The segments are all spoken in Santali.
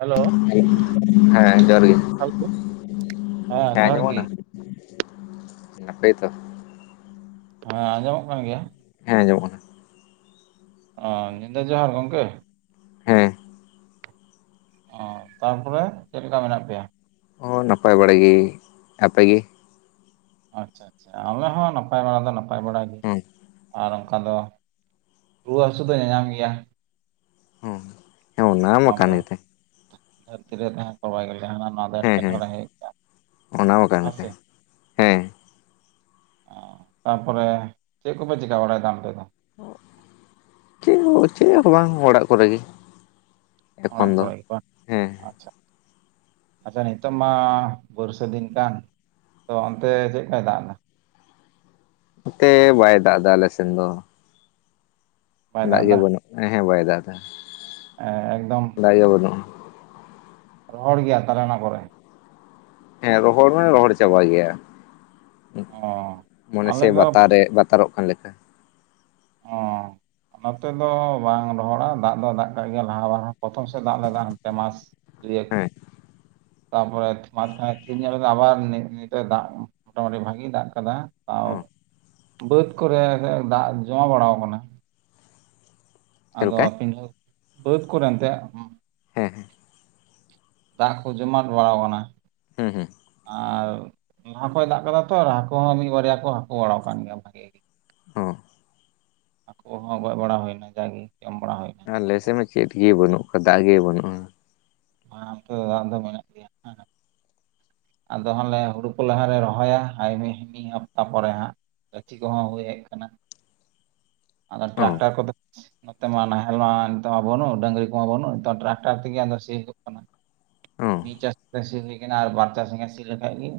ᱦᱮᱞᱳ ᱦᱮᱸ ᱡᱚᱦᱟᱨ ᱜᱮ, ᱦᱮᱞᱳ ᱦᱮᱸ ᱡᱚᱦᱟᱨ ᱟᱸᱡᱚᱢᱚᱜ ᱜᱮ ᱠᱟᱱᱟ? ᱱᱟᱯᱟᱹᱭ ᱛᱚ? ᱦᱮᱸ ᱟᱸᱡᱚᱢᱚᱜ ᱠᱟᱱ ᱜᱮᱭᱟ? ᱦᱮᱸ ᱟᱸᱚᱢᱚᱜ ᱠᱟᱱᱟ। ᱚ, ᱧᱤᱫᱟᱹ ᱡᱚᱦᱟᱨ ᱜᱚᱢᱠᱮ। ᱦᱮᱸ। ᱚ, ᱛᱟᱨᱯᱚᱨᱮ ᱪᱮᱫ ᱞᱮᱠᱟ ᱢᱮᱱᱟᱜ ᱯᱮᱭᱟ? ᱚ ᱱᱟᱯᱟᱭ ᱵᱟᱲᱟ ᱜᱮ। ᱟᱯᱮᱜᱮ? ᱟᱪᱪᱷᱟ ᱟᱪᱪᱷᱟ᱾ ᱟᱞᱮ ᱦᱚᱸ ᱱᱟᱯᱟᱭ ᱵᱟᱲᱟ ᱫᱚ ᱱᱟᱯᱟᱭ ᱵᱟᱲᱟ ᱜᱮ। ᱦᱮᱸ ᱟᱨ ᱚᱱᱠᱟ ᱫᱚ ᱼᱼ ᱨᱩᱣᱟᱹ ᱦᱟᱹᱥᱩ ᱫᱚ ᱧᱟᱧᱟᱢ ᱜᱮᱭᱟ। ᱚ ᱦᱮᱸ ᱚᱱᱟᱢᱟ ᱚᱱᱟ ᱫᱚ ᱠᱟᱱ ᱜᱮ ᱛᱮ। ᱫᱷᱟᱹᱨᱛᱤ ᱨᱮ ᱛᱟᱦᱮᱸ ᱠᱚᱟᱭ ᱜᱮ ᱡᱟᱦᱟᱸᱱᱚᱣᱟ ᱼᱼ ᱦᱮᱸ ᱦᱮᱸ, ᱚᱱᱟ ᱦᱚᱸ ᱠᱟᱱ ᱜᱮ ᱛᱮ ᱢᱟᱥᱮ ᱦᱮᱸ। ᱚ, ᱛᱟᱨᱯᱚᱨᱮ ᱪᱮᱫ ᱠᱚᱯᱮ ᱪᱤᱠᱟᱹ ᱵᱟᱲᱟᱭᱮᱫᱟ ᱚᱱᱛᱮ ᱫᱚ? ᱚ, ᱪᱮᱫ ᱦᱚᱸ ᱪᱮᱫ ᱦᱚᱸ ᱵᱟᱝᱟ ᱚᱲᱟᱜ ᱠᱚᱨᱮ ᱜᱮ। ᱮᱠᱷᱚᱱ ᱚᱲᱟᱜ ᱫᱚ ᱠᱚᱨᱮ ᱜᱮ ᱵᱟᱝ? ᱦᱮᱸ ᱟᱪᱪᱷᱟ। ᱟᱪᱪᱷᱟ ᱱᱤᱛᱚᱜ ᱢᱟ ᱵᱚᱨᱥᱟᱹ ᱫᱤᱱ ᱠᱟᱱ। ᱛᱚ ᱚᱱᱛᱮ ᱪᱮᱫᱠᱟᱭ ᱫᱟᱜ ᱮᱫᱟ? ᱱᱚᱛᱮ ᱵᱟᱭ ᱫᱟᱜ ᱮᱫᱟ ᱟᱞ ᱥᱮᱱ ᱫᱚ। ᱫᱟᱜ ᱜᱮ ᱵᱟᱹᱱᱩᱜ ᱱᱟ ᱦᱮᱸ ᱵᱟᱭ ᱫᱟᱜ ᱮᱫᱟ। ᱮᱸ ᱮᱠᱫᱚᱢ। ᱫᱟᱜ ᱜᱮ ᱰᱟᱱᱩᱜᱼᱟ। ᱨᱚᱦᱚᱲ ᱜᱮᱭᱟ ᱛᱟᱞᱦᱮ ᱚᱱᱟ ᱠᱚᱨᱮ? ᱦᱮᱸ ᱨᱚᱦᱚᱲ ᱢᱟᱱᱮ ᱨᱚᱦᱚᱲ ᱪᱟᱵᱟ ᱜᱮᱭᱟ। ᱚ ᱢᱚᱱᱮ ᱟᱞᱮ ᱥᱮ ᱫᱚ ᱵᱟᱛᱟᱨᱮ, ᱵᱟᱛᱟᱨᱚᱜ ᱠᱟᱱ ᱞᱮᱠᱟ। ᱚ ᱱᱚᱛᱮ ᱫᱚ ᱵᱟᱝ ᱨᱚᱦᱚᱲᱟ, ᱫᱟᱜ ᱫᱚ ᱫᱟᱜ ᱠᱟᱜ ᱜᱮᱭᱟ ᱞᱟᱦᱟ ᱨᱮᱦᱚᱸ, ᱯᱨᱚᱛᱷᱚᱢ ᱥᱮᱫ ᱫᱟᱜ ᱞᱮᱫᱟ ᱚᱱᱛᱮ ᱢᱟ ᱨᱮᱭᱟᱜ, ᱦᱮᱸ ᱛᱟᱯᱚᱨᱮ ᱢᱟᱡᱷ ᱠᱷᱟᱱᱮ ᱛᱤᱨ ᱧᱚᱜ ᱞᱮᱱᱟ ᱟᱵᱟᱨ ᱱᱤ ᱱᱤᱛᱚᱜ ᱫᱟᱜ ᱢᱚᱴᱟᱢᱩᱴᱤ ᱵᱷᱟᱜᱤ ᱫᱟᱜ ᱟᱠᱟᱫᱟ। ᱟᱨ ᱦᱚᱸ ᱵᱟᱹᱫᱽ ᱠᱚᱨᱮ ᱫᱟᱜ ᱡᱚᱢᱟ ᱵᱟᱲᱟᱣ ᱠᱟᱱᱟ। ᱪᱮᱫ ᱟᱫᱚ ᱞᱮᱠᱟ ᱯᱤᱟᱹ ᱵᱟᱹᱫᱽ ᱠᱚᱨᱮ ᱮᱱᱛᱮᱫ? ᱦᱮᱸ ᱦᱮᱸ। ᱫᱟᱜ ᱠᱚ ᱡᱚᱢᱟ ᱵᱟᱲᱟᱣ ᱠᱟᱱᱟ? ᱦᱮᱸ ᱦᱮᱸ। ᱟᱨ ᱞᱟᱦᱟ ᱠᱷᱚᱡ ᱫᱟᱜ ᱠᱟᱫᱟ ᱛᱚ, ᱟᱨ ᱦᱟᱹᱠᱩ ᱦᱚᱸ ᱢᱤᱫ ᱵᱟᱨᱭᱟ ᱠᱚ ᱦᱟᱹᱠᱩ ᱵᱟᱲᱟᱣ ᱠᱟᱱ ᱜᱮᱭᱟ ᱵᱷᱟᱜᱤ ᱜᱮ। ᱦᱚᱸ᱾ ᱦᱟᱠᱩ ᱦᱚᱸ ᱜᱚᱡ ᱵᱟᱲᱟ ᱦᱩᱭᱱᱟ, ᱡᱟᱜᱮ ᱡᱚᱢ ᱵᱟᱲᱟ ᱦᱩᱭᱱᱟ। ᱟᱞᱮᱥᱮᱫ ᱢᱟ ᱪᱮᱫ ᱜᱮ ᱵᱟᱹᱱᱩᱜ ᱠᱟᱫᱟ। ᱫᱟᱜ ᱜᱮ ᱵᱟᱹᱱᱩᱜᱼᱟ। ᱚᱱᱛᱮ ᱫᱚ ᱫᱟᱜ ᱫᱚ ᱢᱮᱱᱟᱜ ᱜᱮᱭᱟ ᱦᱮᱸ। ᱟᱫᱚ ᱦᱟᱞᱮ ᱦᱩᱲᱩ ᱠᱚ ᱞᱟᱦᱟ ᱨᱮ ᱨᱚᱦᱚᱭᱟ, ᱦᱟᱯᱛᱟ ᱯᱚᱨᱮ ᱦᱟᱸᱜ। ᱜᱟᱹᱪᱷᱤ ᱠᱚᱦᱚᱸ ᱦᱩᱭ ᱦᱮᱡ ᱠᱟᱱᱟ। ᱟᱫᱚ ᱚ ᱴᱨᱟᱠᱴᱟᱨ ᱠᱚᱫᱚ ᱼᱼ ᱱᱚᱛᱮ ᱢᱟ ᱱᱟᱦᱮᱞ ᱢᱟ ᱱᱤᱛᱚᱜ ᱢᱟ ᱵᱟᱹᱱᱩᱜ ᱰᱟᱜᱝᱨᱤ ᱠᱚᱢᱟ ᱵᱟᱹᱱᱩᱜ ᱱᱤᱛᱚᱜ ᱴᱨᱟᱠᱴᱟᱨ ᱛᱮᱜᱮ ᱦᱟᱸᱜ ᱥᱤ ᱦᱩᱭᱩᱜ ᱠᱟᱱᱟ। ᱚ ᱢᱤᱫ ᱪᱟᱥ ᱥᱤ ᱦᱩᱭ ᱠᱟᱱᱟ, ᱟᱨ ᱵᱟᱨ ᱪᱟᱥ ᱜᱟᱱ ᱥᱤ ᱞᱮᱠᱷᱟᱡ ᱜᱮ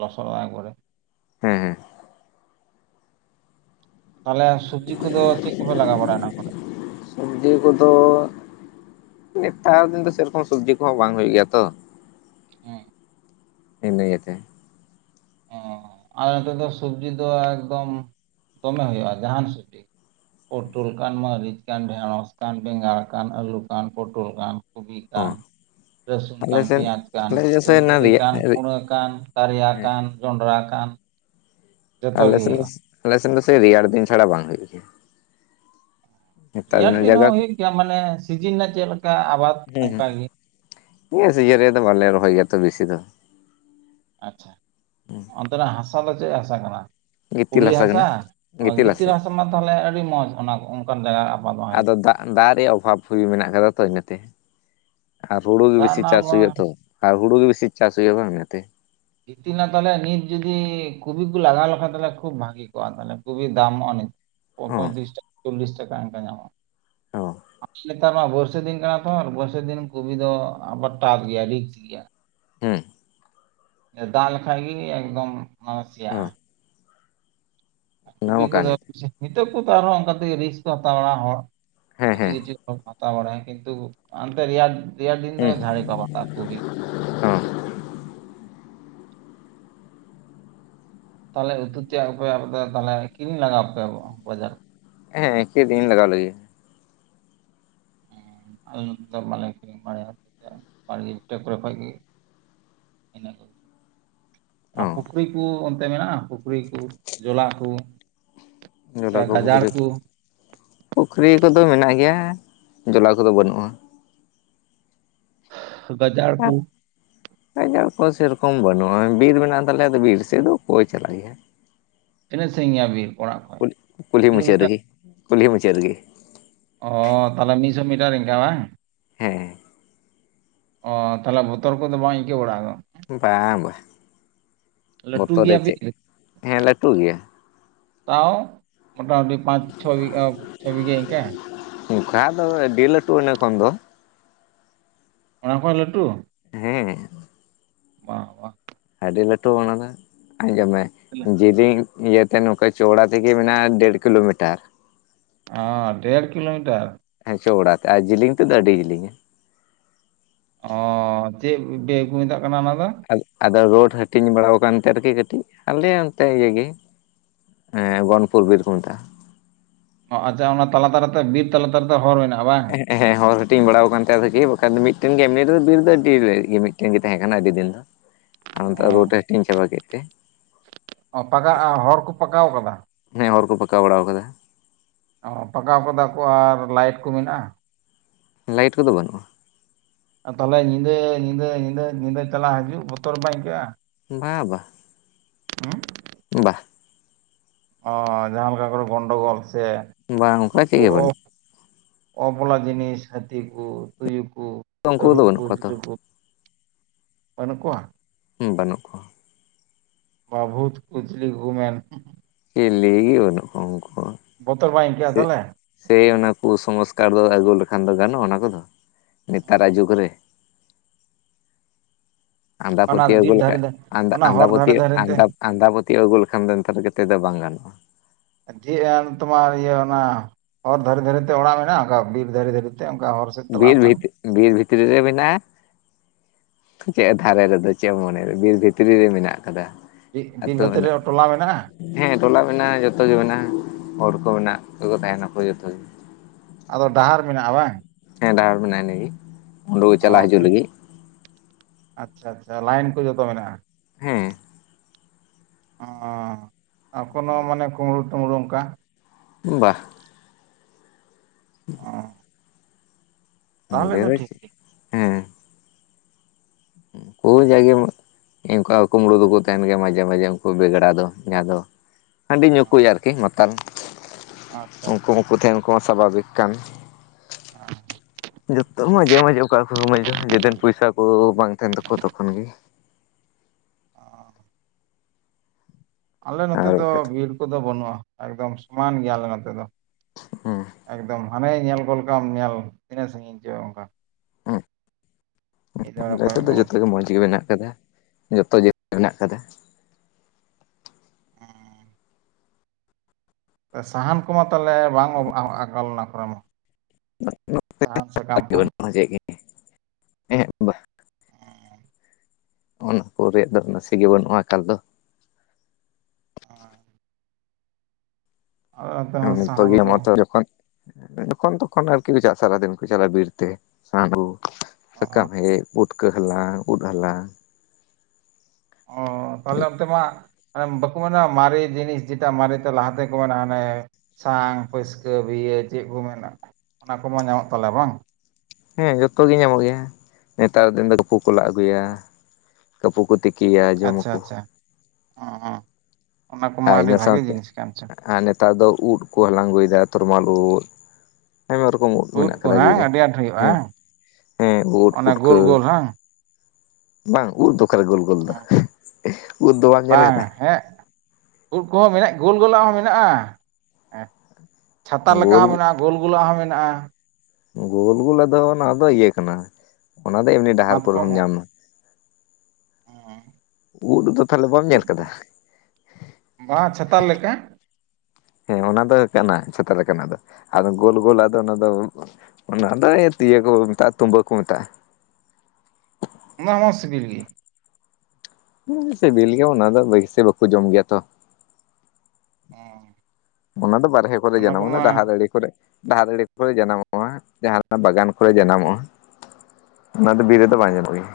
ᱞᱚᱥᱚᱫᱼᱟ ᱮᱠᱚᱨᱮ। ᱦᱮᱸ ᱾ ᱛᱟᱦᱚᱞᱮ ᱥᱚᱵᱽᱡᱤ ᱠᱚᱫᱚ ᱪᱮᱫ ᱠᱚᱯᱮ ᱞᱟᱜᱟᱣ ᱵᱟᱲᱟᱭᱟ ᱚᱱᱟ ᱠᱚᱨᱮ? ᱥᱚᱵᱽᱡᱤ ᱠᱚᱫᱚ ᱱᱮᱛᱟᱨ ᱫᱤᱱ ᱫᱚ ᱥᱮᱨᱚᱠᱚᱢ ᱥᱚᱵᱽᱡᱤ ᱠᱚᱦᱚᱸ ᱵᱟᱝ ᱦᱩᱭᱩᱜ ᱜᱮᱭᱟ ᱛᱚ᱾ ᱦᱮᱸ᱾ ᱤᱱᱟᱹ ᱜᱮᱛᱮ᱾ ᱚᱻ ᱟᱨ ᱱᱚᱛᱮ ᱫᱚ ᱥᱚᱵᱽᱡᱤ ᱫᱚ ᱮᱠᱫᱚᱢ ᱫᱚᱢᱮ ᱦᱩᱭᱩᱜ-ᱟ ᱡᱟᱦᱟᱱ ᱥᱚᱵᱽᱡᱤ ᱯᱚᱴᱚᱞ ᱠᱟᱱ, ᱢᱟᱹᱨᱤᱪ ᱠᱟᱱ, ᱰᱷᱮᱬᱚᱥ ᱠᱟᱱ, ᱵᱮᱸᱜᱟᱲ ᱠᱟᱱ, ᱟᱹᱞᱩ ᱠᱟᱱ, ᱯᱚᱴᱚᱞ ᱠᱟᱱ, ᱠᱚᱵᱤ ᱠᱟᱱ, ᱨᱟᱹᱥᱩᱱ ᱟᱞᱮ ᱠᱟᱱ, ᱥᱮᱱ ᱯᱮᱸᱭᱟᱡᱽ ᱠᱟᱱ, ᱟᱞᱮ ᱥᱮ ᱜᱟᱹᱫᱷᱟᱹᱨᱤ ᱨᱮᱭᱟᱜ ᱠᱟᱱ, ᱠᱩᱬᱟᱹ ᱠᱟᱱ ᱠᱟᱨᱭᱟ ᱦᱮᱸ ᱠᱟᱱ, ᱡᱚᱸᱰᱨᱟ ᱠᱟᱱ ᱡᱚᱛᱚ ᱟᱞᱮ ᱜᱮ ᱥᱮᱱ ᱫᱚ, ᱦᱩᱭᱩᱜᱼᱟ ᱟᱞᱮ ᱥᱮᱱ ᱫᱚ ᱥᱮ ᱨᱮᱭᱟᱲ ᱫᱤᱱ ᱪᱷᱟᱲᱟ ᱵᱟᱝ ᱦᱩᱭᱩᱜ ᱜᱮᱭᱟ᱾ ᱱᱮᱛᱟᱨ ᱨᱮᱭᱟᱲ ᱫᱤᱱᱟᱜ ᱫᱤᱱ ᱡᱟᱭᱜᱟ ᱦᱚᱸ ᱠᱚ ᱦᱩᱭᱩᱜ ᱜᱮᱭᱟ ᱢᱟᱱᱮ ᱥᱤᱡᱤᱱ ᱨᱮᱱᱟᱜ ᱪᱮᱫ ᱞᱮᱠᱟ ᱟᱵᱟᱫ ᱚᱝᱠᱟ ᱜᱮ᱾ ᱵᱟᱥ ᱤᱭᱟᱹ ᱨᱮᱫᱚ ᱵᱟᱞᱮ ᱨᱚᱦᱚᱭ ᱜᱮᱭᱟ ᱛᱚ ᱵᱤᱥᱤ ᱫᱚ᱾ ᱟᱪᱪᱷᱟ ᱚᱱᱛᱮᱱᱟᱜ ᱦᱟᱥᱟ ᱫᱚ ᱪᱮᱫ ᱦᱟᱥᱟ ᱠᱟᱱᱟ? ᱜᱤᱛᱤᱞ ᱯᱩᱞᱤ ᱠᱟᱱᱟ ᱦᱟᱥᱟ, ᱜᱤᱛᱤᱞ ᱦᱟᱥᱟ ᱢᱟ ᱛᱟᱞᱦᱮ ᱟᱹᱰᱤ ᱢᱚᱡᱽ ᱚᱱᱟ ᱚᱝᱠᱟᱱ ᱡᱟᱭᱜᱟ ᱟᱵᱟᱫ ᱵᱟᱝ ᱦᱩᱭᱩᱜ᱾ ᱟᱫᱚ ᱫᱟᱜ ᱫᱟᱜ ᱨᱮᱭᱟᱜ ᱚᱵᱷᱟᱵ ᱦᱩᱭ ᱢᱮᱱᱟᱜ ᱠᱟᱫᱟ ᱛᱚ ᱤᱱᱟᱹ ᱛᱮ, ᱟᱨ ᱦᱩᱲᱩ ᱜᱮ ᱫᱟᱜ ᱵᱤᱥᱤ ᱨᱮᱱᱟᱜ ᱪᱟᱥ ᱵᱟᱝ ᱦᱩᱭᱩᱜ-ᱟ ᱛᱚ᱾ ᱟᱨ ᱦᱩᱲᱩ ᱜᱮ ᱵᱤᱥᱤ ᱪᱟᱥ ᱦᱩᱭᱩᱜ-ᱟ ᱤᱱᱟᱹᱛᱮ᱾ ᱜᱤᱛᱤᱞ ᱨᱮᱱᱟ ᱛᱟᱦᱞᱮ ᱱᱤᱛ ᱡᱩᱫᱤ ᱠᱚᱵᱤ ᱠᱚ ᱞᱟᱜᱟᱣ ᱞᱮᱠᱷᱟᱡ ᱛᱟᱦᱞᱮ ᱠᱷᱩᱵ ᱵᱷᱟᱜᱤ ᱴᱷᱤᱠᱚᱜ-ᱟ ᱛᱟᱦᱞᱮ᱾ ᱠᱷᱩᱵᱤ ᱫᱟᱢᱚᱜ-ᱟ ᱱᱤᱛ ᱚ ᱯᱚᱸᱭᱛᱨᱤᱥ ᱴᱟᱠᱟ, ᱪᱚᱞᱞᱤᱥ ᱴᱟᱠᱟ ᱚᱱᱠᱟ ᱧᱟᱢᱚᱜ-ᱟ᱾ ᱚ ᱟᱨ ᱱᱮᱛᱟᱨ ᱢᱟ ᱵᱚᱨᱥᱟ ᱫᱤᱱ ᱠᱟᱱᱟ᱾ ᱚᱨ ᱵᱚᱨᱥᱟ ᱫᱤᱱ ᱠᱚᱵᱤ ᱫᱚ ᱟᱵᱟᱨ ᱴᱟᱯ ᱜᱮᱭᱟ, ᱨᱤᱠᱥ ᱜᱮᱭᱟ᱾ ᱦᱩᱸ᱾ ᱫᱟᱜ ᱞᱮᱠᱷᱟᱡ ᱜᱮ ᱮᱠᱫᱚᱢ ᱚᱱᱟ ᱫᱚ ᱚ ᱥᱮᱭᱟᱜ-ᱟ᱾ ᱚᱱᱟ ᱠᱚᱯᱤ ᱢᱟ ᱠᱟᱱ ᱠᱚᱫᱚ, ᱜᱮ ᱱᱤᱛᱳᱜ ᱠᱚ ᱛᱚ ᱟᱨᱦᱚᱸ ᱚᱱᱠᱟ ᱛᱮᱜᱮ ᱨᱤᱠᱥ ᱠᱚ ᱦᱟᱛᱟᱣ ᱵᱟᱲᱟ ᱦᱚᱲ ᱦᱮᱸ ᱠᱤᱪᱷᱩ ᱦᱮᱸ ᱠᱤᱪᱷᱩ ᱦᱟᱛᱟ ᱵᱟᱲᱟᱭᱟ᱾ ᱠᱤᱱᱛᱩ ᱚᱱᱛᱮ ᱨᱮᱭᱟᱲ ᱨᱮᱭᱟᱲ ᱫᱤᱱ ᱫᱚ ᱦᱩᱸ ᱡᱷᱟᱲᱮ ᱠᱚ ᱟᱵᱟᱫᱟ ᱠᱩᱵᱤ᱾ ᱦᱚᱸ ᱛᱟᱦᱞᱮ ᱩᱛᱩ ᱛᱮᱭᱟᱜ ᱠᱚ ᱟᱯᱮ ᱫᱚ ᱛᱟᱦᱞᱮ ᱠᱤᱨᱤᱧ ᱞᱟᱜᱟᱣ ᱯᱮᱭᱟ ᱟᱵᱚ ᱵᱟᱡᱟᱨ? ᱦᱮᱸ ᱠᱤᱨᱤᱧ ᱞᱟᱜᱟᱣ ᱞᱮᱜᱮᱭᱟ᱾ ᱟᱞᱮ ᱱᱚᱛᱮ ᱫᱚ ᱵᱟᱞᱮ ᱠᱤᱨᱤᱧ ᱵᱟᱲᱟᱭᱟ, ᱵᱟᱲᱜᱮ ᱵᱷᱤᱴᱟᱹ ᱠᱚᱨᱮ ᱠᱷᱚᱡ ᱜᱮ ᱤᱱᱟᱹ ᱠᱚᱜᱮ᱾ ᱚ ᱟᱨ ᱯᱩᱠᱷᱨᱤ ᱠᱩ ᱚᱱᱛᱮ ᱢᱮᱱᱟᱜ-ᱟ? ᱯᱩᱠᱷᱨᱤ ᱠᱩ ᱡᱚᱞᱟ ᱠᱚ? ᱥᱮ ᱡᱚᱞᱟ ᱠᱚ ᱜᱟᱡᱟᱲ ᱯᱩᱠᱷᱨᱤ, ᱯᱩᱠᱷᱨᱤ ᱠᱚᱫᱚ ᱢᱮᱱᱟᱜ ᱜᱮᱭᱟ, ᱡᱚᱞᱟ ᱠᱚᱫᱚ ᱵᱟᱹᱱᱩᱜ-ᱟ᱾ ᱵᱟᱡᱟᱨ ᱟᱨ ᱠᱩ? ᱜᱟᱡᱟᱲ ᱠᱚᱦᱚᱸ ᱥᱮᱨᱚᱠᱚᱢ ᱵᱟᱹᱱᱩᱜ-ᱟ, ᱵᱤᱨ ᱢᱮᱱᱟᱜ ᱛᱟᱞᱮᱭᱟ, ᱟᱫᱚ ᱵᱤᱨ ᱥᱮᱫ ᱫᱚ ᱚᱠᱚᱭ ᱪᱟᱞᱟᱜ ᱜᱮᱭᱟ᱾ ᱛᱤᱱᱟᱹᱜ ᱥᱟᱹᱱᱟᱹᱧᱟ ᱵᱤᱨ? ᱚᱲᱟᱜ ᱠᱩ, ᱠᱷᱚᱡ? ᱠᱩᱞᱦᱤ ᱢᱩᱪᱟᱹᱫ ᱠᱤᱞᱳᱢᱤᱴᱟᱨ ᱨᱮᱜᱮ, ᱠᱩᱞᱦᱤ ᱢᱩᱪᱟᱹᱫ ᱨᱮᱜᱮ᱾ ᱚᱻ ᱛᱟᱞᱦᱮ ᱢᱤᱫ ᱥᱚ ᱢᱤᱴᱟᱨ ᱤᱸᱝᱠᱟ ᱵᱟᱝ? ᱦᱮᱸ᱾ ᱚᱻ ᱛᱟᱦᱞᱮ ᱵᱚᱛᱚᱨ ᱠᱚᱫᱚ ᱵᱟᱝ ᱟᱹᱭᱠᱟᱹᱣ ᱵᱟᱲᱟᱜ-ᱟ ᱟᱫᱚ? ᱵᱟ ᱵᱟ, ᱞᱟᱹᱴᱩ ᱵᱚᱛᱚᱨ ᱜᱮᱭᱟ ᱨᱮᱭᱟᱜ ᱵᱤᱨ ᱪᱮᱫ? ᱦᱮᱸ ᱞᱟᱹᱴᱩ ᱜᱮᱭᱟ᱾ ᱛᱟᱣ ᱢᱚᱴᱟᱢᱩᱴᱤ ᱯᱟᱸᱪ ᱪᱷᱚ ᱵᱤᱜ ᱪᱷᱚ ᱵᱤᱜᱷᱟᱹ ᱤᱝᱠᱟ? ᱚᱱᱠᱟ ᱫᱚ, ᱟᱹᱰᱤ ᱞᱟᱹᱴᱩ ᱤᱱᱟᱹ ᱠᱷᱚᱱ ᱫᱚ᱾ ᱚᱱᱟ ᱠᱷᱚᱡ ᱞᱟᱹᱴᱩ? ᱦᱮᱸ᱾ ᱵᱟ ᱵᱟ᱾ ᱟᱹᱰᱤ ᱞᱟᱹᱴᱩᱣᱟ ᱚᱱᱟ ᱫᱚ᱾ ᱟᱸᱡᱚᱢ ᱢᱮ ᱡᱤᱞᱤᱧ ᱤᱭᱟᱹᱛᱮ ᱱᱚᱝᱠᱟ ᱪᱚᱣᱲᱟ ᱛᱮᱜᱮ ᱢᱮᱱᱟᱜ-ᱟ ᱰᱮᱹᱲ ᱠᱤᱞᱳᱢᱤᱴᱟᱨ᱾ ᱚᱻ ᱰᱮᱹᱲ ᱠᱤᱞᱳᱢᱤᱴᱟᱨ? ᱦᱮᱸ ᱪᱚᱣᱲᱟ ᱛᱮ ᱟᱨ ᱡᱮᱞᱮᱧ ᱛᱮᱫᱚ ᱟᱹᱰᱤ ᱡᱮᱞᱤᱧᱟ ᱾ ᱚᱻ ᱪᱮᱫ ᱵᱮ ᱠᱚ ᱢᱮᱛᱟᱜ ᱠᱟᱱᱟ ᱚᱱᱟ ᱫᱚ? ᱟᱫᱚ ᱨᱳᱰ ᱦᱟᱹᱴᱤᱧ ᱵᱟᱲᱟ ᱟᱠᱟᱱᱛᱮ ᱟᱨᱠᱤ ᱠᱟᱹᱴᱤᱡ, ᱟᱞᱮ ᱚᱱᱛᱮ ᱤᱭᱟᱹ ᱜᱮ ᱦᱮ ᱜᱚᱱᱯᱩᱨ ᱵᱤᱨ ᱠᱚ ᱢᱮᱛᱟᱜ ᱟ᱾ ᱚ ᱟᱪᱪᱷᱟ ᱚᱱᱟ ᱛᱟᱞᱟ ᱛᱟᱞᱟ ᱛᱮ ᱵᱤᱨ ᱛᱟᱞᱟ ᱛᱟᱞᱟ ᱛᱮ ᱦᱚᱲ ᱢᱮᱱᱟᱜ-ᱟ ᱵᱟᱝ? ᱦᱮᱸ ᱦᱚᱲ ᱦᱟᱹᱴᱤᱧ ᱵᱟᱲᱟᱣ ᱠᱟᱱ ᱛᱮ ᱵᱟᱠᱷᱟᱡ ᱢᱤᱫᱴᱤᱱ ᱜᱮ ᱮᱢᱱᱤ ᱛᱮ ᱵᱤᱨ ᱫᱚ ᱟᱹᱰᱤ ᱜᱮ ᱢᱤᱫᱴᱮᱱ ᱜᱮ ᱛᱟᱦᱮᱸ ᱠᱟᱱᱟ ᱟᱹᱰᱤ ᱫᱤᱱ ᱫᱚᱼᱼ ᱨᱳᱰ ᱚ ᱦᱟᱹᱴᱤᱧ ᱪᱟᱵᱟ ᱠᱮᱫ ᱛᱮᱼᱼ ᱚᱯᱟᱠᱟᱜ ᱟ ᱦᱚᱲ ᱠᱚ ᱯᱟᱠᱟᱣ ᱟᱠᱟᱫᱟ᱾ ᱱᱮ ᱦᱚᱲ ᱠᱚ ᱯᱟᱠᱟᱣ ᱵᱟᱲᱟᱣ ᱟᱠᱟᱫᱟ᱾ ᱚ ᱯᱟᱠᱟᱣ ᱟᱠᱟᱫᱟ ᱠᱩ ᱟᱨ ᱞᱟᱭᱤᱴ ᱠᱚ ᱢᱮᱱᱟᱜᱼᱟ? ᱞᱟᱭᱤᱴ ᱠᱚᱫᱚ ᱵᱟᱹᱱᱩᱜᱼᱟ᱾ ᱛᱟᱦᱚᱞᱮ ᱧᱤᱫᱟᱹ ᱧᱤᱫᱟᱹ ᱧᱤᱫᱟᱹ ᱧᱤᱫᱟᱹ ᱪᱟᱞᱟᱜ ᱦᱤᱡᱩᱜ ᱵᱚᱛᱚᱨ ᱵᱟᱝ ᱟᱹᱭᱠᱟᱹᱜᱼᱟ? ᱵᱟ ᱵᱟ ᱵᱟᱼᱼ ᱚ ᱡᱟᱦᱟᱸ ᱞᱮᱠᱟ ᱠᱚᱨᱮ ᱜᱚᱱᱰᱚᱜᱳᱞ ᱥᱮ ᱵᱟᱝ ᱚᱱᱠᱟ ᱪᱮᱫ ᱱᱩᱠᱩ ᱜᱮ ᱚᱼᱼ ᱵᱟᱹᱱᱩᱜ ᱚᱵᱚᱞᱟ ᱡᱤᱱᱤᱥ ᱦᱟᱹᱛᱤ ᱠᱩ ᱛᱩ. ᱭᱩ ᱠᱩᱼᱼ ᱛᱚ ᱩᱱᱠᱩ ᱠᱚᱫᱚ ᱵᱟᱹᱱᱩᱜ ᱠᱚᱣᱟ ᱛᱚ᱾ ᱵᱟᱹᱱᱩᱜ ᱠᱚᱣᱟ? ᱦᱩᱸ ᱵᱟᱹᱱᱩᱜ ᱠᱚᱣᱟ᱾ ᱵᱟ ᱵᱷᱩᱛ ᱠᱩ ᱪᱤᱞᱤ ᱠᱩ ᱢᱮᱱᱼᱼ ᱪᱤᱞᱤ ᱜᱤ ᱵᱟᱹᱱᱩᱜ ᱠᱚᱣᱟ ᱩᱱᱠᱩ ᱦᱚᱸᱼᱼ ᱵᱚᱛᱚᱨ ᱵᱟᱝ ᱟ. ᱭᱠᱟ. ᱭ ᱚᱜ ᱛᱟᱦᱚᱞᱮᱼᱼ ᱥᱮ ᱚᱱᱟ ᱠᱚ ᱥᱚᱝᱚᱥᱠᱟᱨ ᱫᱚ ᱟᱹᱜᱩ ᱞᱮᱠᱷᱟᱱ ᱫᱚ ᱜᱟᱱᱚᱜᱼᱟ ᱚᱱᱟ ᱠᱚᱫᱚ ᱱᱮᱛᱟᱨ ᱟᱜ ᱡᱩᱠ ᱨᱮ᱾ ᱟᱫᱷᱟ ᱚᱱᱟ ᱯᱟᱹᱛᱤᱭᱟᱣ ᱟᱜᱩ ᱵᱤᱨ ᱞᱮᱠᱷᱟ. ᱫᱷᱟᱨᱮ ᱡᱽ ᱫᱷᱟᱨᱮ ᱟᱫᱷᱟ ᱚᱱᱟ ᱟᱫᱷᱟ ᱦᱚᱨ ᱫᱷᱟᱨᱮ ᱯᱟᱹᱛᱤᱭᱟᱣ ᱫᱷᱟᱨᱮ ᱛᱮ ᱟᱫᱷᱟ ᱯᱟᱹᱛᱤᱭᱟᱣᱼᱼ ᱟᱸᱫᱷᱟ ᱯᱟᱹᱛᱤᱭᱟᱣ ᱞᱮᱠᱷᱟᱱ ᱱᱮᱛᱟᱨ ᱠᱮᱛᱮ ᱫᱚ ᱵᱟᱝ ᱜᱟᱱᱚᱜᱼᱟ᱾ ᱡᱮᱫ ᱮᱱ ᱛᱳᱢᱟᱨ ᱤᱭᱟᱹ ᱚᱱᱟ ᱦᱚᱨ ᱫᱷᱟᱨᱮ ᱫᱷᱟᱨᱮ ᱛᱮ ᱚᱲᱟᱜ ᱢᱮᱱᱟᱜᱼᱟ ᱚᱱᱠᱟ ᱵᱤᱨ ᱫᱷᱟᱨᱮ ᱫᱷᱟᱨᱮ ᱛᱮ ᱚᱱᱠᱟ ᱦᱚᱨᱼᱼ ᱵᱤᱨ ᱵᱷᱤᱛᱨᱤ ᱵᱤᱨ ᱵᱷᱤᱛᱨᱤ ᱨᱮ ᱢᱮᱱᱟᱜᱼᱟ᱾ ᱪᱮᱫ ᱫᱷᱟᱨᱮ ᱨᱮᱫᱚ ᱪᱮᱫ ᱮᱢ ᱢᱚᱱᱮᱭ ᱫᱟᱜ ᱵᱤᱨ ᱵᱷᱤᱛᱨᱤ ᱨᱮ ᱢᱮᱱᱟᱜ ᱟᱠᱟᱫᱟ᱾ ᱵᱤᱨ ᱟᱹᱛᱩ ᱵᱷᱛᱨᱤ ᱢᱮᱱᱟᱜᱼᱟ ᱨᱮᱦᱚ ᱴᱚᱞᱟ ᱢᱮᱱᱟᱜᱼᱟ᱾ ᱦᱮᱸ ᱴᱚᱞᱟ ᱢᱮᱱᱟᱜᱼᱟ ᱡᱚᱛᱚ ᱜᱮ ᱢᱮᱱᱟᱜᱼᱟ ᱦᱚᱲ ᱠᱚ ᱢᱮᱱᱟᱜ-ᱟ ᱛᱚ ᱛᱟᱦᱮᱱᱟᱠᱚ ᱡᱚᱛᱚ ᱜᱮ᱾ ᱟᱫᱚ ᱰᱟᱦᱟᱨ ᱢᱮᱱᱟᱜᱼᱟ ᱵᱟᱝ? ᱦᱮᱸᱰᱟᱦᱟᱨ ᱢᱮᱱᱟᱜ ᱟ ᱤᱱᱟ ᱜᱤ᱾ ᱚ ᱟᱪᱪᱷᱟ ᱟᱪᱪᱷᱟ ᱞᱟᱭᱤᱱ ᱠᱚ ᱡᱚᱛᱚ ᱢᱮᱱᱟᱜᱼᱟ? ᱦᱮᱸ᱾ ᱚ ᱠᱳᱱᱳ ᱢᱟᱱᱮ ᱠᱩᱸᱢᱲᱩ ᱴᱩᱢᱲᱩ ᱚᱱᱠᱟᱼᱼ ᱵᱟᱦᱸᱼᱼ ᱚ [inaudible] ᱛᱟᱦᱚᱞᱮ ᱧᱤᱫᱳ ᱫᱚ ᱴᱷᱤᱠ ᱪᱮᱫ ᱜᱮᱭᱟ ᱦᱮ᱾ ᱠᱩ ᱟᱪᱪᱷᱟ ᱡᱟᱭᱜᱮᱢᱼᱼ ᱩᱠᱟ ᱠᱩᱢᱲᱩ ᱫᱚᱠᱚ ᱛᱟᱦᱮᱱ ᱜᱮᱭᱟ ᱢᱟᱡᱷᱮ ᱢᱟᱡᱷᱮ ᱩᱱᱠᱩ ᱵᱮᱜᱽᱲᱟ ᱫᱚ ᱡᱟᱦᱟᱸ ᱫᱚ ᱦᱟᱺᱰᱤ ᱧᱩᱠᱩᱡᱽ ᱟᱨᱠᱤᱼᱼ ᱟᱪᱪᱷᱟ ᱩᱱᱠᱩ ᱩᱱᱠᱩ ᱛᱮ ᱩᱱᱠᱩ ᱦᱚ ᱥᱟᱵᱷᱟᱵᱤᱠ ᱠᱟᱱᱼᱼ ᱦᱮᱸ᱾ ᱡᱚᱛᱚ ᱢᱟᱡᱷᱮ ᱢᱟᱡᱷᱮ ᱚᱠᱟ ᱠᱚ ᱥᱩᱢᱳᱡ ᱡᱮᱫᱤᱱ ᱯᱚᱭᱥᱟ ᱠᱩ ᱵᱟᱝ ᱛᱟᱦᱮᱱ ᱛᱟᱠᱚᱣᱟ ᱛᱚᱠᱷᱚᱱ ᱜᱤᱼᱼ ᱚᱹᱼᱼ ᱟᱞᱮ ᱱᱚᱛᱮ ᱟᱨ ᱫᱚ ᱵᱟᱠᱷᱟᱡ ᱵᱤᱨ ᱠᱚᱫᱚ ᱵᱟᱹᱱᱩᱜᱼᱟ ᱮᱠᱫᱚᱢ ᱥᱚᱢᱟᱱ ᱜᱮᱭᱟ ᱞᱮ ᱱᱚᱛᱮ ᱫᱚᱼᱼ ᱦᱮᱸ᱾ ᱮᱠᱫᱚᱢ ᱦᱟᱱᱮ ᱧᱮᱞ ᱜᱚᱞ ᱠᱟᱢ ᱧᱮᱞ ᱛᱤᱱᱟᱹᱜ ᱥᱟᱺᱜᱤᱧ ᱪᱚ ᱚᱱᱠᱟ ᱦᱩᱸ, ᱢᱤᱫ ᱫᱷᱟᱣᱮ ᱟᱞᱮ ᱠᱚᱭᱚᱜ ᱥᱮᱫ ᱫᱚ ᱜᱚᱫ ᱡᱚᱛᱚ ᱠᱟᱢ ᱜᱮ ᱢᱚᱡᱽ ᱜᱮ ᱢᱮᱱᱟᱜ ᱛᱟᱞᱮᱭᱟ, ᱡᱚᱛᱚ ᱡᱟᱹᱛ ᱢᱮᱱᱟᱜ ᱠᱟᱫᱟ᱾ ᱟ ᱥᱟᱦᱟᱱ ᱠᱚᱢᱟ ᱛᱟᱦᱚᱞᱮ ᱵᱟᱝ ᱚᱵ ᱟᱜᱟᱞ ᱚᱱᱟ ᱠᱚᱨᱮ ᱢᱟ? ᱥᱟᱦᱟᱱ ᱥᱟᱠᱟᱢ ᱠᱚ ᱢᱚᱡᱮᱜ ᱜᱤ, ᱮᱸ ᱦᱮᱸᱜ ᱵᱟ ᱚᱱᱟᱜ ᱠᱚ ᱨᱮᱭᱟᱜ ᱫᱚ ᱱᱟᱥᱤ ᱜᱤ ᱵᱟᱹᱱᱩᱜᱼᱟ ᱟᱠᱟᱞ ᱫᱚ᱾ ᱟᱞᱮ ᱱᱚᱛᱮ ᱟᱨ ᱦᱚᱸ ᱱᱤᱛᱚᱜ ᱥᱟᱦᱟᱱ ᱜᱤ ᱫᱚ ᱟᱢᱟᱛᱚ ᱡᱚᱠᱷᱚᱱ ᱡᱚᱠᱷᱚᱱ ᱛᱚᱠᱷᱚᱱ ᱟᱨᱠᱤ ᱠᱩ ᱪᱟ ᱥᱟᱨᱟᱫᱤᱱ ᱠᱚ ᱪᱟᱞᱟᱜᱼᱟ ᱵᱤᱨᱛᱮ ᱥᱟᱦᱟᱱ ᱟᱹᱜᱩ᱾ ᱥᱟᱠᱟᱢ ᱦᱮᱸᱡ ᱯᱩᱴᱠᱟᱹ ᱦᱟᱞᱟᱝ ᱩᱫ ᱦᱟᱞᱟᱝ᱾ ᱚ ᱛᱟᱦᱚᱞᱮ ᱚᱱᱛᱮ ᱢᱟ ᱚᱱᱮ ᱵᱟᱹᱠᱩ ᱢᱮᱱᱟ ᱢᱟᱨᱮ ᱡᱤᱱᱤᱥ ᱡᱮᱴᱟ ᱢᱟᱨᱤ ᱛᱮ ᱞᱟᱦᱟᱛᱮ ᱠᱚ ᱢᱮᱱᱟ ᱦᱟᱱᱮ ᱥᱟᱝ, ᱯᱟᱹᱥᱠᱟᱹ, ᱵᱤᱭᱟᱹ ᱪᱮᱫ ᱠᱚ ᱢᱮᱱᱟᱜ ᱚᱱᱟ ᱠᱚᱢᱟ ᱧᱟᱢᱚᱜ ᱛᱟᱞᱮ ᱵᱟᱝ? ᱦᱮᱸ ᱡᱚᱛᱚ ᱜᱮ ᱧᱟᱢᱚᱜ ᱜᱮᱭᱟ ᱱᱮᱛᱟᱨ ᱫᱤᱱ ᱫᱚ ᱠᱟᱹᱯᱩ ᱠᱚ ᱞᱟᱜ ᱟᱹᱜᱩᱭᱟ᱾ ᱠᱟᱹᱯᱩ ᱠᱚ ᱛᱤᱠᱤᱭᱟ ᱡᱚᱢ ᱟᱹᱠᱩ᱾ ᱚᱸᱜ, ᱚᱱᱟ ᱠᱚᱢᱟ ᱟᱨ ᱟᱹᱰᱤ ᱤᱱᱟᱹ ᱵᱷᱟᱜᱤ ᱥᱟᱶᱛᱮ ᱡᱤᱱᱤᱥ ᱠᱟᱱ ᱪᱚ᱾ ᱟᱨ ᱱᱮᱛᱟᱨ ᱫᱚ ᱩᱫ ᱠᱚ ᱦᱟᱞᱟᱝ ᱟᱹᱜᱩᱭᱫᱟ ᱛᱚᱨᱢᱟᱞ ᱩᱫ᱾ ᱟᱭᱢᱟ ᱨᱚᱠᱚᱢ ᱩᱫ ᱢᱮᱱᱟᱜ ᱠᱚ ᱠᱟᱫᱟ ᱵᱤᱨ ᱦᱟᱝ ᱨᱮ ᱟᱹᱰᱤ ᱟᱸᱴ ᱦᱩᱭᱩᱜᱼᱟ ᱦᱮᱸ ᱦᱟᱝ ᱦᱮᱸ ᱩᱫ ᱚᱱᱟ ᱯᱩᱴᱠᱟᱹ ᱜᱳᱞ ᱜᱳᱞ ᱦᱟᱝ ᱵᱟᱝ ᱩᱫ ᱫᱚ ᱚᱠᱟᱨᱮ ᱜᱳᱞ ᱜᱳᱞ ᱫᱚ᱾ ᱩᱫ ᱫᱚ ᱵᱟᱢ ᱧᱮᱞ ᱵᱟᱝ ᱟᱠᱟᱫᱟ ᱦᱮᱸᱜ, ᱩᱫ ᱠᱚᱦᱚᱸ ᱢᱮᱱᱟᱜ ᱜᱳᱞ ᱜᱳᱞᱟᱜ ᱦᱚᱸ ᱢᱮᱱᱟᱜᱼᱟ ᱦᱮᱸ᱾ ᱪᱷᱟᱛᱟ ᱞᱮᱠᱟ ᱦᱚ ᱜᱳᱞ ᱢᱮᱱᱟᱜᱼᱟ ᱜᱳᱞ ᱜᱳᱞᱟᱜ ᱦᱚ ᱢᱮᱱᱟᱜᱼᱟ᱾ ᱜᱳᱞ ᱜᱳᱞᱟ ᱫᱚ ᱚᱱᱟ ᱫᱚ ᱤᱭᱟᱹ ᱠᱟᱱᱟ ᱚᱱᱟ ᱫᱚ ᱮᱢᱱᱤ ᱰᱟᱦᱟᱨ ᱠᱚᱨᱮ ᱢᱟᱛᱠᱚᱢ ᱦᱚᱢ ᱧᱟᱢᱟ᱾ ᱩᱫ ᱫᱚ ᱛᱟᱦᱚᱞᱮ ᱵᱟᱢ ᱩᱫ ᱧᱮᱞ ᱠᱟᱫᱟ? ᱵᱟᱝ ᱪᱷᱟᱛᱟ ᱞᱮᱠᱟ ᱦᱮ ᱚᱱᱟ ᱫᱚ ᱠᱟᱱᱟ ᱪᱷᱟᱛᱟ ᱞᱮᱠᱟᱱᱟᱜ ᱫᱚ ᱟᱫᱚ ᱜᱳᱞ ᱜᱳᱞᱟᱜ ᱫᱚ ᱚᱱᱟ ᱫᱚ ᱚᱱᱟ ᱫᱚ ᱦᱮᱸᱭ ᱛᱤᱭᱟᱹ ᱠᱚ ᱢᱮᱛᱟᱜᱼᱟ ᱛᱩᱢᱵᱟᱹ ᱠᱚ ᱢᱮᱛᱟᱜᱼᱟ᱾ ᱚᱱᱟᱢᱟ ᱥᱤᱵᱤᱞ ᱜᱤ᱾ ᱦᱩᱸ ᱥᱤᱵᱤᱞ ᱜᱤᱭᱟ ᱚᱱᱟ ᱫᱚ ᱵᱟᱹᱭᱥᱤ ᱵᱟᱹᱠᱩ ᱡᱚᱢ ᱜᱮᱭᱟ ᱛᱚ᱾ ᱩᱸ ᱚᱱᱟ ᱫᱚ ᱵᱟᱨᱦᱮ ᱠᱚᱨᱮ ᱡᱟᱱᱟᱢᱚᱜ ᱚᱱᱟ ᱰᱟᱦᱟᱨ ᱟᱹᱨᱤ ᱠᱚᱨᱮ᱾ ᱰᱟᱦᱟᱨ ᱟᱹᱨᱤ ᱠᱚᱨᱮ ᱡᱟᱱᱟᱢᱚᱜᱼᱟ ᱡᱟᱦᱟᱱᱟᱜ ᱵᱟᱜᱟᱱ ᱠᱚᱨᱮ ᱡᱟᱱᱟᱢᱚᱜᱼᱟ᱾ ᱚᱱᱟ ᱫᱚ ᱵᱤᱨ ᱨᱮᱫᱚ ᱵᱟᱝ ᱧᱟᱱᱚᱜ ᱜᱮᱭᱟ,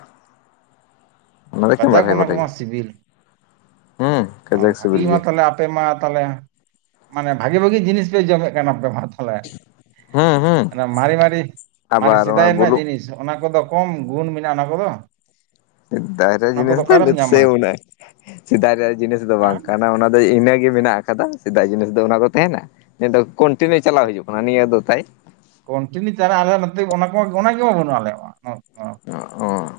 ᱚᱱᱟ ᱫᱚ ᱮᱠᱮᱱ ᱠᱟᱡᱟᱠ ᱵᱟᱨᱦᱮ ᱚᱱᱟ ᱠᱚᱨᱮ ᱠᱚᱢᱟ ᱜᱮ᱾ ᱦᱩᱸ ᱚ ᱠᱟᱡᱟᱠ ᱥᱤᱵᱤᱞ ᱵᱷᱟᱜᱤ ᱢᱟ ᱜᱮᱭᱟ ᱛᱟᱦᱚᱞᱮ ᱟᱯᱮ ᱢᱟ ᱛᱟᱦᱚᱞᱮ ᱢᱟᱱᱮ ᱵᱷᱟᱜᱤ ᱵᱷᱟᱜᱤ ᱡᱤᱱᱤᱥ ᱯᱮ ᱡᱚᱢᱮᱫ ᱠᱟᱱ ᱟᱯᱮ ᱢᱟ ᱛᱚ᱾ ᱛᱷᱟᱞᱮ, ᱦᱩᱸ ᱦᱩᱸ ᱚᱱᱟ ᱢᱟᱨᱮ ᱢᱟᱨᱮ ᱢᱟᱨᱮ ᱟᱵᱟᱨ ᱥᱮᱫᱟᱭ ᱱᱚᱜᱼᱚᱭ ᱨᱮᱱᱟᱜ ᱵᱩᱞᱩᱜ ᱡᱤᱱᱤᱥ ᱚᱱᱟ ᱠᱚᱫᱚ ᱠᱚᱢ ᱜᱩᱱ ᱢᱮᱱᱟᱜᱼᱟ ᱚᱱᱟ ᱠᱚᱫᱚ ᱥᱤᱫᱫᱟᱭ ᱨᱮᱭᱟᱜ ᱚᱱᱟ ᱡᱤᱱᱤᱥ ᱠᱚᱫᱚ ᱫᱚ ᱚᱠᱟᱨᱮᱢ ᱱᱤᱛ ᱧᱟᱢᱟ ᱥᱮᱭ ᱢᱮᱱᱟᱜᱼᱟ ᱥᱮᱫᱟᱭ ᱨᱮᱭᱟᱜ ᱡᱤᱱᱤᱥ ᱥᱤ ᱫᱚ ᱵᱟᱝ ᱦᱮᱸ ᱠᱟᱱᱟ ᱚᱱᱟ ᱫᱚ ᱤᱱᱟᱹᱜᱮ ᱢᱮᱱᱟᱜ ᱟᱠᱟᱫᱟ ᱥᱮᱫᱟᱭ ᱡᱤᱱᱤᱥ ᱫᱚ ᱚᱱᱟ ᱠᱚ ᱛᱮᱦᱮᱸᱱᱟ? ᱱᱤᱭᱟᱹ ᱫᱚ ᱠᱚᱱᱴᱤᱱᱤᱭᱩ ᱪᱟᱞᱟᱣ ᱦᱤᱡᱩᱜ ᱠᱟᱱᱟ ᱱᱤᱭᱟᱹ ᱫᱚ ᱛᱟᱭ ᱠᱚᱱᱴᱤᱱᱤᱭᱩ ᱪᱟᱞᱟᱜ ᱟᱞᱮ ᱱᱚᱛᱮ ᱚᱱᱟ ᱠᱚᱢᱟ ᱚᱱᱟ ᱜᱮᱢᱟ ᱵᱟᱹᱱᱩᱜ ᱟᱞᱮᱭᱟᱜ ᱢᱟ, ᱱᱚ ᱚ ᱚᱸ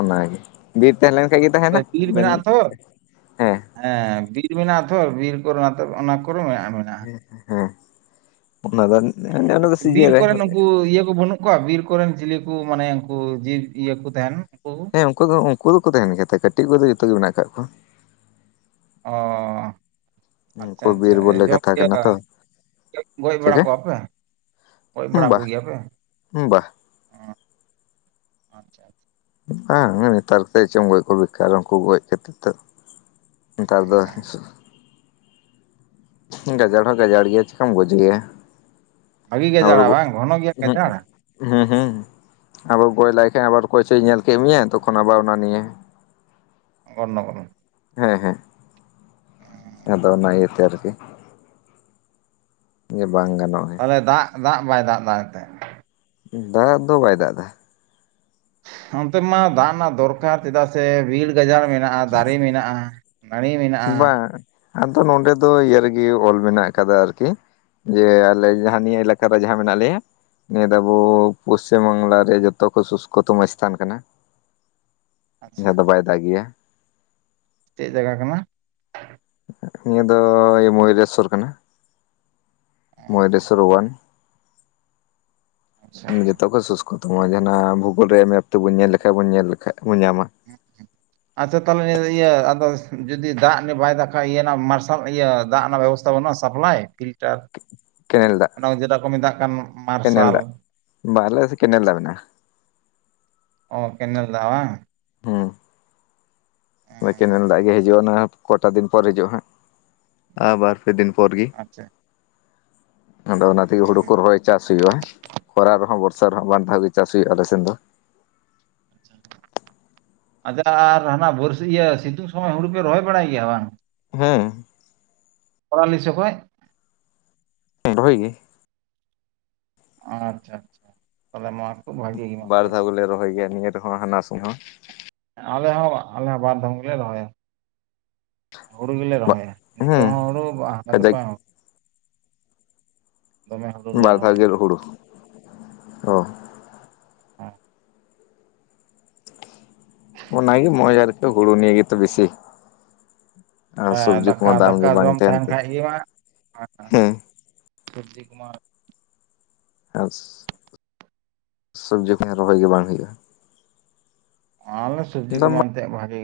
ᱚᱱᱟᱜᱮ ᱵᱤᱨ ᱛᱮᱦᱮᱞᱮᱱ ᱠᱷᱟᱡ ᱜᱮ ᱛᱮᱦᱮᱸᱱᱟ ᱵᱤᱨ ᱵᱮᱱ ᱢᱮᱱᱟᱜᱼᱟ ᱛᱚ ᱦᱮᱸ ᱵᱤᱨ ᱢᱮᱱᱟᱜᱼᱟ ᱛᱷᱚᱨ ᱵᱤᱨ ᱠᱚᱨ ᱚᱱᱟ ᱛᱚᱨ ᱚᱱᱟ ᱠᱚᱨᱮ ᱢᱮᱱᱟᱜᱼᱟ ᱢᱮᱱᱟᱜᱼᱟ᱾ ᱦᱮᱸ, ᱚᱱᱟ ᱵᱮᱱ ᱚᱸ ᱟᱪᱪᱷᱟ, ᱵᱤᱨ ᱠᱚᱨᱮ ᱱᱩᱠᱩ ᱤᱭᱟᱹ ᱠᱚ ᱵᱟᱹᱱᱩᱜ ᱠᱚᱣᱟ ᱵᱤᱨ ᱠᱚᱨᱮᱱ ᱪᱤᱞᱤ ᱠᱩ ᱢᱟᱱᱮ ᱩᱱᱠᱩ ᱡᱤᱵᱽ ᱤᱭᱟᱹ ᱠᱩ ᱛᱟᱦᱮᱸᱱ ᱩᱱᱠᱩ᱾ ᱦᱮᱸ ᱩᱱᱠᱩ ᱫᱚ ᱩᱱᱠᱩ ᱫᱚᱠᱚ ᱛᱟᱦᱮᱸᱱ ᱜᱮᱭᱟᱛᱚ ᱠᱟᱹᱴᱤᱡ ᱠᱚᱡᱫᱚ ᱡᱚᱛᱚ ᱜᱮ ᱢᱮᱱᱟᱜ ᱟᱠᱟᱫ ᱠᱚᱣᱟ᱾ ᱚ ᱟᱪᱪᱷᱟ ᱩᱱᱠᱩ ᱟᱪᱪᱷᱟ ᱵᱤᱨ ᱵᱚᱞᱮ ᱡᱚᱢ ᱠᱟᱛᱷᱟ ᱠᱟᱱᱟ ᱛᱚ ᱜᱚᱡ ᱵᱟᱲᱟ ᱪᱤᱠᱟᱹ ᱠᱚᱣᱟ ᱯᱮ? ᱜᱚᱪ ᱵᱟᱲᱟ ᱵᱟ ᱠᱚᱜᱮ ᱭᱟᱯᱮ ᱵᱟ ᱟᱪᱪᱷᱟ᱾ ᱵᱟᱝ ᱱᱮᱛᱟᱨ ᱛᱮ ᱪᱚᱢ ᱜᱚᱪ ᱠᱚ ᱵᱮᱠᱟᱨ ᱩᱱᱠᱩ ᱜᱚᱪ ᱠᱟᱛᱮᱫ ᱫᱚ᱾ ᱱᱮᱛᱟᱨ ᱫᱚᱼᱼ ᱦᱮᱸ ᱜᱟᱡᱟᱲ ᱦᱚ ᱜᱟᱡᱟᱲ ᱜᱮᱭᱟ ᱪᱤᱠᱟᱢ ᱜᱚᱡᱮᱭᱟᱼᱼ ᱵᱷᱟᱹᱜᱤ ᱜᱟᱡᱟᱲᱟ ᱵᱟᱝ ᱜᱷᱚᱱ ᱜᱮᱭᱟ ᱜᱟᱡᱟᱲᱼᱼ ᱦᱩ ᱦᱩ᱾ ᱟᱵᱟᱨ ᱜᱚᱡ ᱞᱮᱭ ᱠᱷᱟᱱ ᱟᱵᱟᱨ ᱚᱠᱚᱭᱪᱚᱭ ᱧᱮᱞ ᱠᱮᱫ ᱢᱮᱭᱟ ᱛᱚᱠᱷᱚᱱ ᱟᱵᱟᱨ ᱚᱱᱟ ᱱᱤᱭᱮᱼᱼ [inaudible] ᱦᱮ ᱦᱮ᱾ ᱟᱫᱚ ᱱᱟᱭᱤᱴ ᱟᱨᱠᱤ ᱵᱟᱝ ᱜᱟᱱᱚᱜᱼᱟ᱾ ᱟᱞᱮ ᱫᱟᱜ ᱫᱟᱜ ᱵᱟᱭ ᱫᱟᱜ ᱮᱫᱟ ᱱᱚᱛᱮᱼᱼ ᱫᱟᱜ ᱫᱚ ᱵᱟᱭ ᱫᱟᱜ ᱮᱫᱟ᱾ ᱚᱱᱛᱮ ᱢᱟ ᱫᱟᱜ ᱨᱮᱱᱟᱜ ᱫᱚᱨᱠᱟᱨ ᱪᱮᱫᱟᱜ ᱥᱮ ᱵᱤᱨ ᱜᱟᱡᱟᱲ ᱢᱮᱱᱟᱜᱼᱟ ᱫᱟᱨᱮ ᱢᱮᱱᱟᱜᱼᱟ᱾ ᱱᱟᱹᱲᱤ ᱢᱮᱱᱟᱜᱼᱟ ᱵᱟᱝ ᱟᱫᱚ ᱱᱚᱰᱮ ᱫᱚ ᱤᱭᱟᱹ ᱨᱮᱜᱮ ᱚᱞ ᱢᱮᱱᱟᱜ ᱟᱠᱟᱫᱟ ᱟᱨᱠᱤᱼᱼ ᱡᱮ ᱟᱞᱮ ᱡᱟᱦᱟᱸ ᱱᱤᱭᱟᱹ ᱮᱞᱟᱠᱮ ᱡᱟᱦᱟᱸ ᱢᱮᱱᱟᱜ ᱞᱮᱭᱟᱼᱼ ᱱᱤᱭᱟᱹ ᱫᱚ ᱟᱵᱚ ᱯᱚᱥᱪᱤᱢ ᱵᱟᱝᱞᱟ ᱨᱮ ᱡᱚᱛᱚ ᱠᱷᱚ ᱥᱩᱥᱠᱚᱛᱚᱢ ᱮᱥᱛᱷᱟᱱ ᱠᱟᱱᱟ᱾ [inaudible] ᱫᱚ ᱵᱟᱭ ᱜᱮᱭᱟ᱾ ᱪᱮᱫ ᱡᱟᱭᱜᱟ ᱠᱟᱱᱟ? ᱱᱤᱭᱟᱹ ᱫᱚ ᱢᱚᱭᱨᱮᱥᱚᱨ ᱠᱟᱱᱟ᱾ ᱢᱚᱭᱩᱨᱮᱥᱥᱚᱨ ᱳᱭᱟᱱ ᱟᱪᱪᱷᱟ ᱟᱪᱪᱷᱟ ᱡᱚᱛᱚ ᱠᱷᱚᱭ ᱥᱩᱥᱠᱚᱼᱼ ᱛᱳ ᱡᱟᱦᱟᱱᱟᱜ ᱵᱷᱩᱜᱳᱞ ᱨᱮ ᱢᱮᱯ ᱛᱮᱵᱚᱱ ᱧᱮᱞ ᱞᱮᱠᱷᱟᱱᱡ ᱵᱚᱱ ᱧᱮᱞ ᱞᱮᱠᱷᱟᱱᱡ ᱵᱚᱱ ᱧᱟᱢᱟᱼᱼ ᱦᱮᱸ ᱦᱮᱸ᱾ ᱟᱪᱪᱷᱟ ᱛᱟᱦᱚᱞᱮ ᱱᱤᱭᱟᱹ ᱟᱫᱚ ᱡᱩᱫᱤ ᱫᱟᱜ ᱱᱟᱜ ᱵᱟᱭ ᱫᱟᱠᱷᱟᱭ ᱤᱭᱟᱹ ᱢᱟᱨᱥᱟᱞ ᱤᱭᱟᱹ ᱫᱟᱜ ᱨᱮᱱᱟᱜ ᱵᱮᱵᱚᱥᱛᱷᱟᱼᱼ ᱛᱚ ᱚᱱᱟ ᱥᱟᱯᱞᱟᱭ ᱯᱷᱤᱞᱴᱟᱨᱼᱼ ᱠᱮᱱᱮᱞ ᱫᱟᱜ ᱠᱮᱱᱮᱞ ᱢᱟᱨᱥᱟᱞ ᱫᱟᱜ ᱵᱟᱨᱦᱮ ᱨᱮ ᱠᱮᱱᱮᱞ ᱫᱟᱜ ᱢᱮᱱᱟᱜ-ᱟ᱾ ᱚ ᱠᱮᱱᱮᱞ ᱫᱟᱜ ᱵᱟᱝ? ᱦᱩᱸ᱾ ᱦᱳᱭ ᱠᱮᱱᱮᱞ ᱫᱟᱜ ᱜᱮ ᱦᱤᱡᱩᱜᱼᱟ ᱚᱱᱟ ᱠᱚᱴᱟ ᱫᱤᱱ ᱯᱚᱨ ᱦᱤᱡᱩᱜ ᱦᱟᱸᱜ ᱟᱵᱟᱨᱼᱼ ᱯᱮ ᱫᱤᱱ ᱯᱚᱨ ᱜᱤ᱾ ᱟᱪᱪᱷᱟ ᱟᱫᱚ ᱚᱱᱟ ᱛᱮᱜᱮ ᱦᱩᱲᱩ ᱠᱚ ᱨᱚᱦᱚᱭ ᱪᱟᱥ ᱦᱩᱭᱩᱜᱼᱟ ᱠᱷᱚᱨᱟ ᱨᱮᱦᱚᱸ ᱵᱚᱨᱥᱟᱼᱼ ᱥᱟᱞᱨᱮᱱᱟᱜ ᱵᱟᱨ ᱫᱷᱟᱣ ᱜᱮ ᱪᱟᱥ ᱦᱩᱭᱩᱜᱼᱟ ᱟᱞᱮᱥᱮᱱ ᱫᱚᱼᱼ ᱟᱪᱪᱷᱟ ᱟᱨ ᱦᱟᱱᱟ ᱵᱚᱨᱥᱟ ᱤᱭᱟᱹ ᱥᱤᱛᱩᱝ ᱥᱚᱢᱚᱭ ᱦᱩᱲᱩᱯᱮ ᱨᱚᱦᱚᱭ ᱵᱟᱲᱟᱭ ᱜᱮᱭᱟ ᱵᱟᱝ? ᱦᱮᱸᱼᱼ ᱯᱚᱲᱟ ᱞᱤ ᱥᱮ ᱚᱠᱚᱭ? ᱦᱮᱸ ᱨᱚᱦᱚᱭ ᱜᱮ᱾ ᱟᱪᱪᱷᱟ ᱟᱪᱪᱷᱟ ᱛᱟᱵᱮ ᱱᱚᱣᱟᱼᱼ ᱚᱵᱷᱟᱜᱤ ᱜᱮ᱾ ᱢᱟ ᱵᱟᱨ ᱫᱷᱟᱣ ᱛᱟᱦᱚᱞᱮ ᱵᱚᱞᱮ ᱨᱚᱦᱚᱭ ᱜᱮᱭᱟ ᱱᱤᱭᱟᱹ ᱨᱮᱦᱚᱸ ᱦᱟᱱᱟ ᱥᱮᱫ ᱦᱚᱸᱼᱼ ᱟᱞᱮ ᱦᱚᱸ ᱟᱞᱮ ᱦᱚᱸ ᱵᱟᱨᱫᱚᱢ ᱜᱮᱞᱮ ᱨᱚᱦᱚᱭᱟ ᱦᱩᱲᱩ ᱜᱮᱞᱮ ᱨᱚᱦᱚᱭᱟ᱾ ᱱᱤᱛᱚᱜ ᱦᱮᱸ ᱦᱚᱸ ᱦᱩᱲᱩ ᱟᱨ ᱠᱟᱡᱟᱠ ᱡᱚᱠᱷᱚᱡ ᱦᱚᱼᱼ ᱫᱚᱢᱮ ᱦᱩᱲᱩ ᱞᱮ ᱵᱟᱨ ᱫᱷᱟᱣ ᱨᱚᱦᱚᱭᱟ ᱜᱮ ᱦᱩᱲᱩ ᱚᱼᱼ ᱦᱮᱸ᱾ ᱚᱱᱟᱜᱮ ᱳᱭ ᱟᱨᱠᱤ ᱦᱩᱲᱩ ᱱᱤᱭᱮ ᱜᱮᱛᱚ ᱵᱮᱥᱤᱼᱼ ᱦᱮᱸ ᱫᱟᱠᱟ ᱫᱟᱢ ᱫᱟᱠᱟ ᱜᱮ ᱵᱟᱝ ᱡᱚᱢ ᱛᱟᱦᱮᱱ ᱛᱮ ᱠᱷᱟᱡ ᱦᱩᱭᱩᱜ-ᱟ, ᱟᱨ ᱦᱮᱸ ᱥᱚᱵᱡᱤ ᱠᱚᱢᱟ ᱟᱥᱻ [inaudible] ᱥᱚᱵᱡᱤ ᱠᱚᱦᱚᱸ ᱨᱚᱦᱚᱭ ᱜᱮ ᱵᱟᱝ ᱦᱩᱭᱩᱜ-ᱟ᱾ ᱟᱻᱞ, ᱥᱚᱵᱡᱤ ᱫᱟᱢ ᱠᱚᱢᱟ ᱮᱱᱛᱮᱜ ᱵᱷᱟᱜᱮ᱾